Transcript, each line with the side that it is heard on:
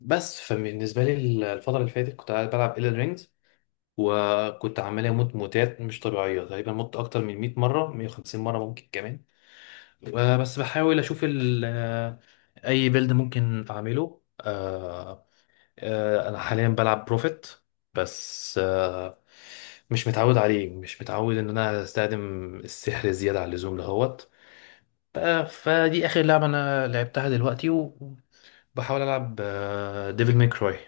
left: بس فبالنسبة لي الفترة اللي فاتت كنت قاعد بلعب إيلن رينجز. وكنت عمال أموت موتات مش طبيعية، تقريبا مت أكتر من 100 مرة، 150 مرة ممكن كمان. بس بحاول أشوف أي بيلد ممكن أعمله. أنا حاليا بلعب بروفيت، بس مش متعود عليه، مش متعود إن أنا أستخدم السحر زيادة عن اللزوم دهوت. ف- فدي آخر لعبة أنا لعبتها دلوقتي، وبحاول ألعب ديفل ماي كراي.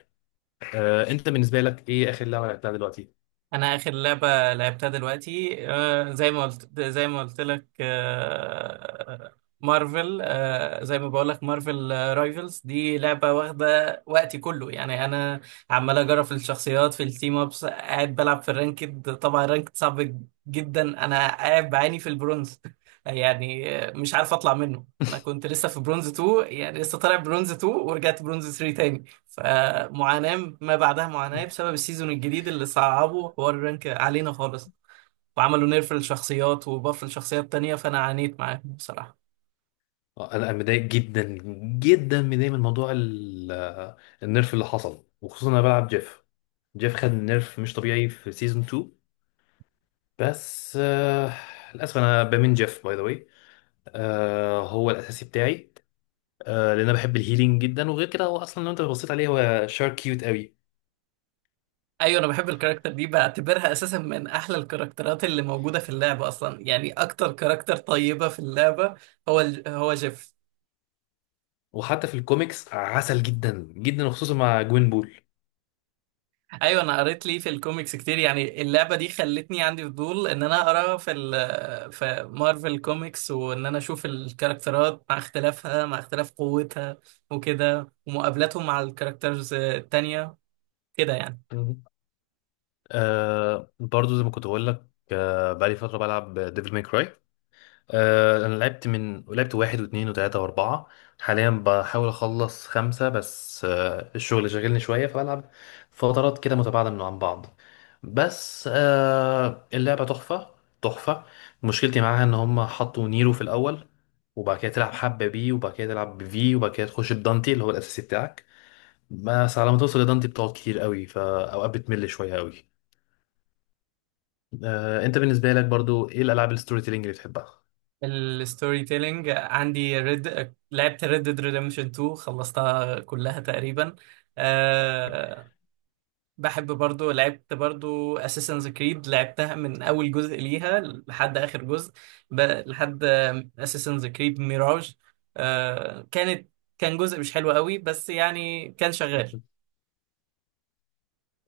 left: انت بالنسبه لك ايه اخر لعبه لعبتها دلوقتي؟
right: انا اخر لعبه لعبتها دلوقتي، زي ما قلت لك. مارفل. زي ما بقول لك، مارفل رايفلز دي لعبه واخده وقتي كله، يعني انا عمال اجرب في الشخصيات في التيم. ابس قاعد بلعب في الرانكد، طبعا الرانكد صعب جدا. انا قاعد بعاني في البرونز يعني مش عارف اطلع منه. انا كنت لسه في برونز 2، يعني لسه طالع برونز 2 ورجعت برونز 3. فمعاناة ما بعدها معاناة بسبب السيزون الجديد اللي صعبوا حوار الرانك علينا خالص، وعملوا نيرف للشخصيات وباف للشخصيات تانية، فأنا عانيت معاهم بصراحة.
left: آه، انا أنا متضايق جدا، جدا متضايق من موضوع النيرف اللي حصل، وخصوصا انا بلعب جيف. جيف خد نيرف مش طبيعي في سيزون 2. بس للاسف انا بمين جيف باي ذا واي، هو الاساسي بتاعي. لان انا بحب الهيلينج جدا، وغير كده هو اصلا لو انت بصيت عليه هو شار كيوت قوي.
right: أيوة، أنا بحب الكاركتر دي، بعتبرها أساسا من أحلى الكاركترات اللي موجودة في اللعبة أصلا، يعني أكتر كاركتر طيبة في اللعبة هو هو جيف.
left: وحتى في الكوميكس عسل جدا جدا، وخصوصا مع جوين بول.
right: ايوه، انا قريت ليه في الكوميكس كتير، يعني اللعبه دي خلتني عندي فضول ان انا اقرا في مارفل كوميكس، وان انا اشوف الكاركترات مع اختلافها، مع اختلاف قوتها وكده، ومقابلاتهم مع الكاركترز التانية كده يعني.
left: برضو زي ما كنت بقول لك، بقالي فترة بلعب ديفل ماي كراي. انا لعبت واحد واثنين وثلاثة واربعة. حاليا بحاول اخلص خمسة، بس الشغل شاغلني شوية، فبلعب فترات كده متباعدة من عن بعض. بس اللعبة تحفة، تحفة. مشكلتي معاها ان هم حطوا نيرو في الاول، وبعد كده تلعب حبة بي، وبعد كده تلعب بفي، وبعد كده تخش بدانتي اللي هو الاساسي بتاعك. بس على ما توصل لدانتي بتقعد كتير قوي، فاوقات بتمل شوية قوي. انت بالنسبه لك برضو ايه الالعاب الستوري تيلينج اللي بتحبها؟
right: الستوري تيلينج عندي، لعبت ريد ديد ريدمشن 2، خلصتها كلها تقريبا. آه، بحب برضو، لعبت برضو اساسنز كريد، لعبتها من اول جزء ليها لحد اخر جزء، لحد اساسنز كريد ميراج. آه كانت كان جزء مش حلو قوي، بس يعني كان شغال.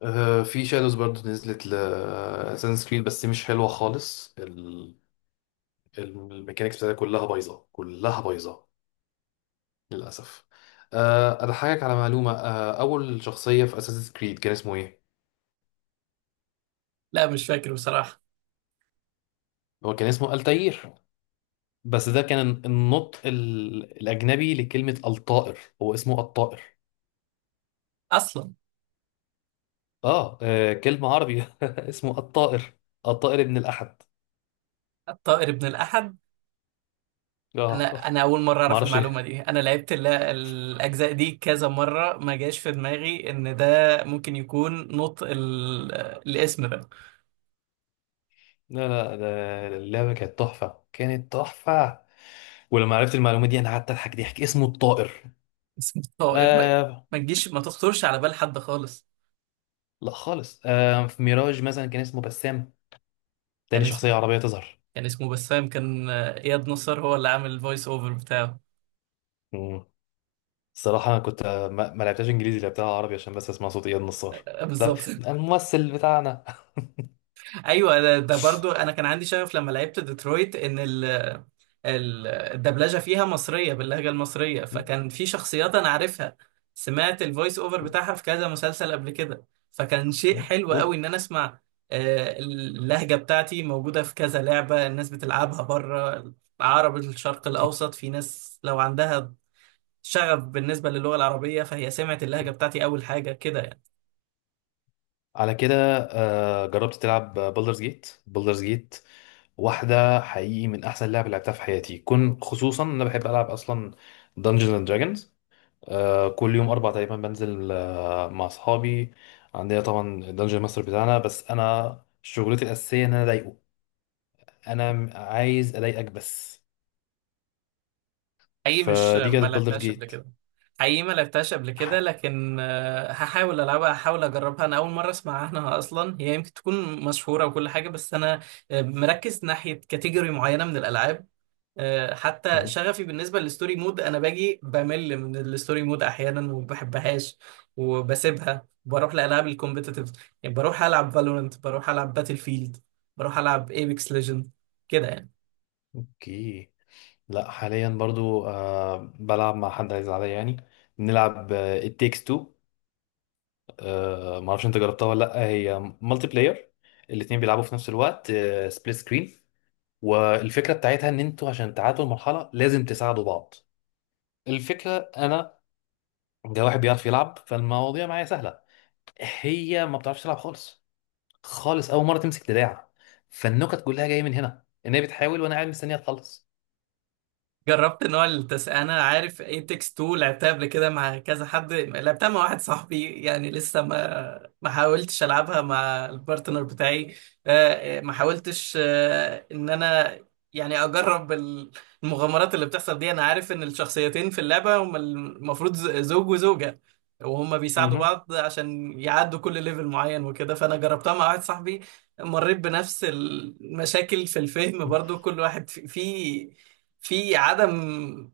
left: في شادوز برضو نزلت ل اساسن كريد، بس دي مش حلوه خالص. الميكانيكس بتاعتها كلها بايظه، كلها بايظه للاسف. اضحكك على معلومه. اول شخصيه في اساسن كريد كان اسمه ايه؟
right: لا، مش فاكر بصراحة.
left: هو كان اسمه التاير، بس ده كان النطق الاجنبي لكلمه الطائر، هو اسمه الطائر.
right: اصلا
left: اه، كلمه عربي. اسمه الطائر، الطائر ابن الاحد.
right: الطائر ابن الاحد. انا
left: اه.
right: انا اول مرة اعرف
left: معرفش.
right: المعلومة دي. انا لعبت الاجزاء دي كذا مرة، ما جاش في دماغي ان ده ممكن يكون نطق الاسم ده.
left: لا، لا، ده اللعبة كانت تحفة، كانت تحفة. ولما عرفت المعلومة دي أنا قعدت أضحك ضحك، اسمه الطائر.
right: اسم الطائر
left: آه.
right: ما تخطرش على بال حد خالص.
left: لا خالص. في ميراج مثلا كان اسمه بسام، تاني
right: يعني
left: شخصية عربية تظهر.
right: كان اسمه بسام، كان آه، اياد نصر هو اللي عامل الفويس اوفر بتاعه.
left: مم. الصراحة أنا كنت ما لعبتهاش إنجليزي، لعبتها عربي عشان بس أسمع صوت إياد نصار.
right: آه،
left: لا،
right: بالظبط
left: الممثل بتاعنا.
right: ايوه ده برضو، انا كان عندي شغف لما لعبت ديترويت، ان ال الدبلجه فيها مصريه باللهجه المصريه، فكان في شخصيات انا عارفها سمعت الفويس اوفر بتاعها في كذا مسلسل قبل كده. فكان شيء حلو
left: و...
right: قوي ان انا اسمع، اللهجه بتاعتي موجوده في كذا لعبه الناس بتلعبها بره. العرب، الشرق الاوسط، في ناس لو عندها شغف بالنسبة للغة العربية، فهي سمعت اللهجة بتاعتي أول حاجة كده يعني.
left: على كده، جربت تلعب بولدرز جيت؟ بولدرز جيت واحدة حقيقي من أحسن لعبة لعبتها في حياتي، كن خصوصا إن أنا بحب ألعب أصلا دنجنز أند دراجونز. كل يوم أربع تقريبا بنزل مع أصحابي. عندنا طبعا الدنجن ماستر بتاعنا، بس أنا شغلتي الأساسية إن أنا أضايقه. عايز أضايقك بس.
right: حقيقي، مش
left: فدي
right: ما
left: كانت بولدرز
right: لعبتهاش قبل
left: جيت.
right: كده. حقيقي ما لعبتهاش قبل كده، لكن هحاول ألعبها، هحاول أجربها. أنا أول مرة أسمع عنها أصلا، هي يمكن تكون مشهورة وكل حاجة، بس أنا مركز ناحية كاتيجوري معينة من الألعاب. حتى شغفي بالنسبة للستوري مود، أنا باجي بمل من الستوري مود أحيانا وما بحبهاش، وبسيبها بروح لألعاب الكومبيتيتيف. يعني بروح ألعب فالورنت، بروح ألعب باتل فيلد، بروح ألعب ايبكس ليجند كده يعني.
left: أوكي. لا، حاليا برضو بلعب مع حد عايز عليا يعني، بنلعب التيكس 2. ما اعرفش انت جربتها ولا لا، هي مالتي بلاير. الاتنين بيلعبوا في نفس الوقت، سبليت سكرين. والفكره بتاعتها ان انتوا عشان تعادلوا المرحله لازم تساعدوا بعض. الفكره انا، ده واحد بيعرف يلعب فالمواضيع معايا سهله. هي ما بتعرفش تلعب خالص، خالص اول مره تمسك دراع. فالنكت كلها جايه من هنا، ان هي بتحاول وانا قاعد مستنيها تخلص.
right: جربت نوع التس انا عارف ايتكس 2، لعبتها قبل كده مع كذا حد، لعبتها مع واحد صاحبي. يعني لسه ما حاولتش العبها مع البارتنر بتاعي. ما حاولتش، ان انا يعني اجرب المغامرات اللي بتحصل دي. انا عارف ان الشخصيتين في اللعبة هم المفروض زوج وزوجة، وهم بيساعدوا
left: مهم.
right: بعض عشان يعدوا كل ليفل معين وكده، فانا جربتها مع واحد صاحبي. مريت بنفس المشاكل في الفهم برضو، كل واحد فيه في عدم،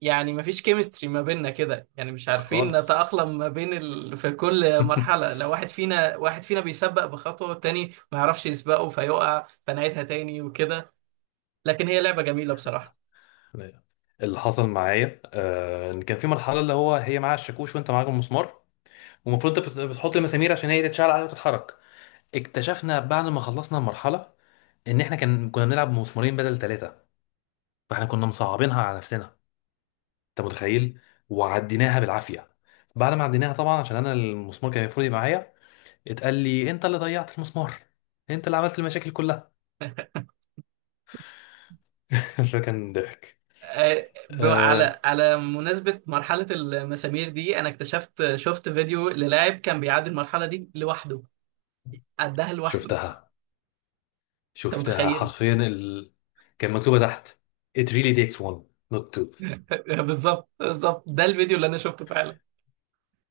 right: يعني مفيش كيمستري ما بيننا كده، يعني مش عارفين
left: خالص.
right: نتأقلم ما بين في كل مرحلة، لو واحد فينا بيسبق بخطوة والتاني ما يعرفش يسبقه فيقع، فنعيدها تاني وكده. لكن هي لعبة جميلة بصراحة.
left: اللي حصل معايا ان كان في مرحله اللي هو هي معاها الشاكوش وانت معاك المسمار. ومفروض انت بتحط المسامير عشان هي تتشعل عليها وتتحرك. اكتشفنا بعد ما خلصنا المرحله ان احنا كنا بنلعب بمسمارين بدل ثلاثه، فاحنا كنا مصعبينها على نفسنا. انت متخيل؟ وعديناها بالعافيه. بعد ما عديناها طبعا، عشان انا المسمار كان المفروض يبقى معايا، اتقال لي انت اللي ضيعت المسمار، انت اللي عملت المشاكل كلها. فكان ضحك.
right: آه، ب- على
left: آه،
right: على مناسبة مرحلة المسامير دي، أنا اكتشفت، شفت فيديو للاعب كان بيعدي المرحلة دي لوحده. عدها لوحده.
left: شفتها،
right: أنت
left: شفتها
right: متخيل؟
left: حرفيا كان مكتوبه تحت "it really takes one not two".
right: بالظبط، بالظبط، ده الفيديو اللي أنا شفته فعلا.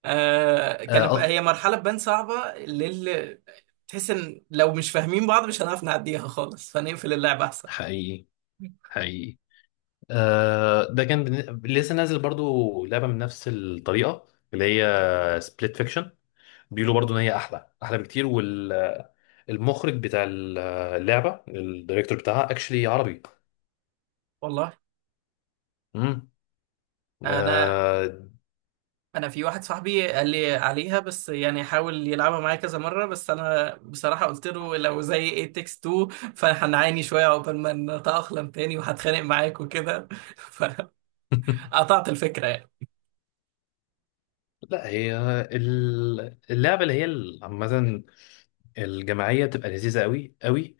left: اه،
right: كانت بقى هي مرحلة تبان صعبة، للي تحس ان لو مش فاهمين بعض مش هنعرف نعديها خالص، فنقفل اللعبة احسن.
left: حقيقي، حقيقي. ده كان لسه نازل برضو لعبه من نفس الطريقه، اللي هي سبليت فيكشن. بيقولوا برضو ان هي احلى، احلى بكتير. والمخرج بتاع اللعبه، الدايركتور بتاعها اكشلي عربي.
right: والله،
left: امم
right: انا،
left: آه،
right: انا في واحد صاحبي قال لي عليها، بس يعني حاول يلعبها معايا كذا مرة، بس انا بصراحة قلت له لو زي ايه تكس 2، فهنعاني شوية عقبال ما نتأقلم تاني وهتخانق معاك وكده فقطعت الفكرة يعني.
left: لا، هي اللعبه اللي هي عامه، الجماعيه بتبقى لذيذه قوي قوي.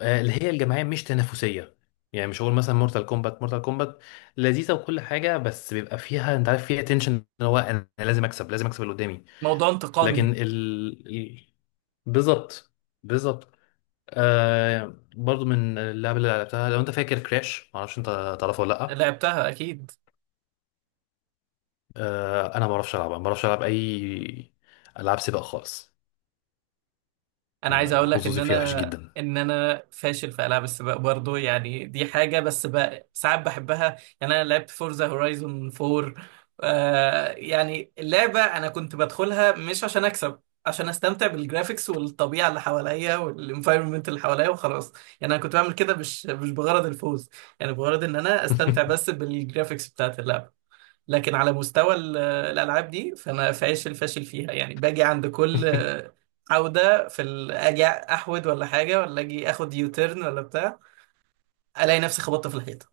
left: اللي هي الجماعيه مش تنافسيه، يعني مش هقول مثلا مورتال كومبات. مورتال كومبات لذيذه وكل حاجه، بس بيبقى فيها انت عارف فيها تنشن، ان هو انا لازم اكسب، لازم اكسب اللي قدامي.
right: موضوع
left: لكن
right: انتقامي.
left: بالظبط، بالظبط. برضو من اللعب اللي لعبتها، لو انت فاكر كراش، معرفش انت تعرفه ولا لا.
right: لعبتها اكيد.
left: انا ما بعرفش العبها، ما بعرفش العب اي العاب سباق خالص.
right: انا عايز اقول لك ان
left: حظوظي فيها وحش
right: انا
left: جدا.
right: ان انا فاشل في العاب السباق برضو، يعني دي حاجه، بس بقى ساعات بحبها، يعني انا لعبت فورزا هورايزون 4. يعني اللعبه انا كنت بدخلها مش عشان اكسب، عشان استمتع بالجرافيكس والطبيعه اللي حواليا والانفايرمنت اللي حواليا وخلاص. يعني انا كنت بعمل كده مش بغرض الفوز، يعني بغرض ان انا استمتع بس بالجرافيكس بتاعت اللعبه. لكن على مستوى الالعاب دي فانا فاشل فاشل فيها، يعني باجي عند كل عودة في اجي احود ولا حاجة ولا اجي اخد يوتيرن ولا بتاع، الاقي نفسي خبطت في الحيطة.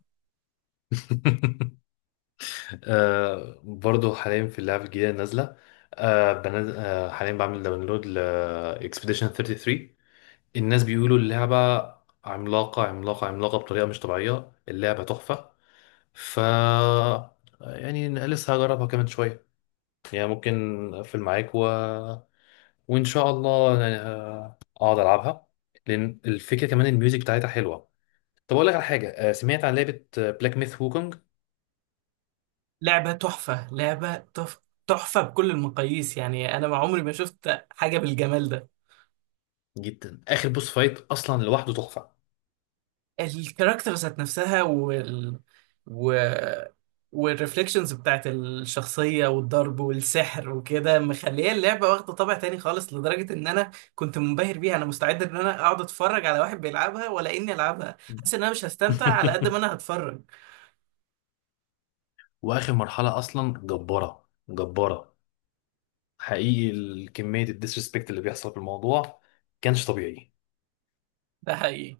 left: برضو حاليا في اللعبة الجديدة نازلة. آه بنز... آه حاليا بعمل داونلود ل Expedition 33. الناس بيقولوا اللعبة عملاقة، عملاقة، عملاقة بطريقة مش طبيعية، اللعبة تحفة. ف يعني لسه هجربها كمان شوية، يعني ممكن أقفل معاك وإن شاء الله يعني، أقعد ألعبها. لأن الفكرة كمان الميوزك بتاعتها حلوة. طب أقول لك على حاجة، سمعت عن لعبة بلاك ميث وukong؟
right: لعبة تحفة، تحفة بكل المقاييس، يعني انا ما عمري ما شفت حاجة بالجمال ده.
left: جدا، آخر بوس فايت أصلا لوحده تحفة.
right: الكاركتر ذات نفسها، و والريفليكشنز بتاعت الشخصية والضرب والسحر وكده، مخلية اللعبة واخدة طابع تاني خالص، لدرجة ان انا كنت منبهر بيها. انا مستعد ان انا اقعد اتفرج على واحد بيلعبها، ولا اني العبها، حاسس ان انا مش هستمتع على قد ما انا هتفرج.
left: واخر مرحله اصلا جباره، جباره حقيقي. كميه الديسريسبكت اللي بيحصل في الموضوع كانش طبيعي.
right: ده حقيقي.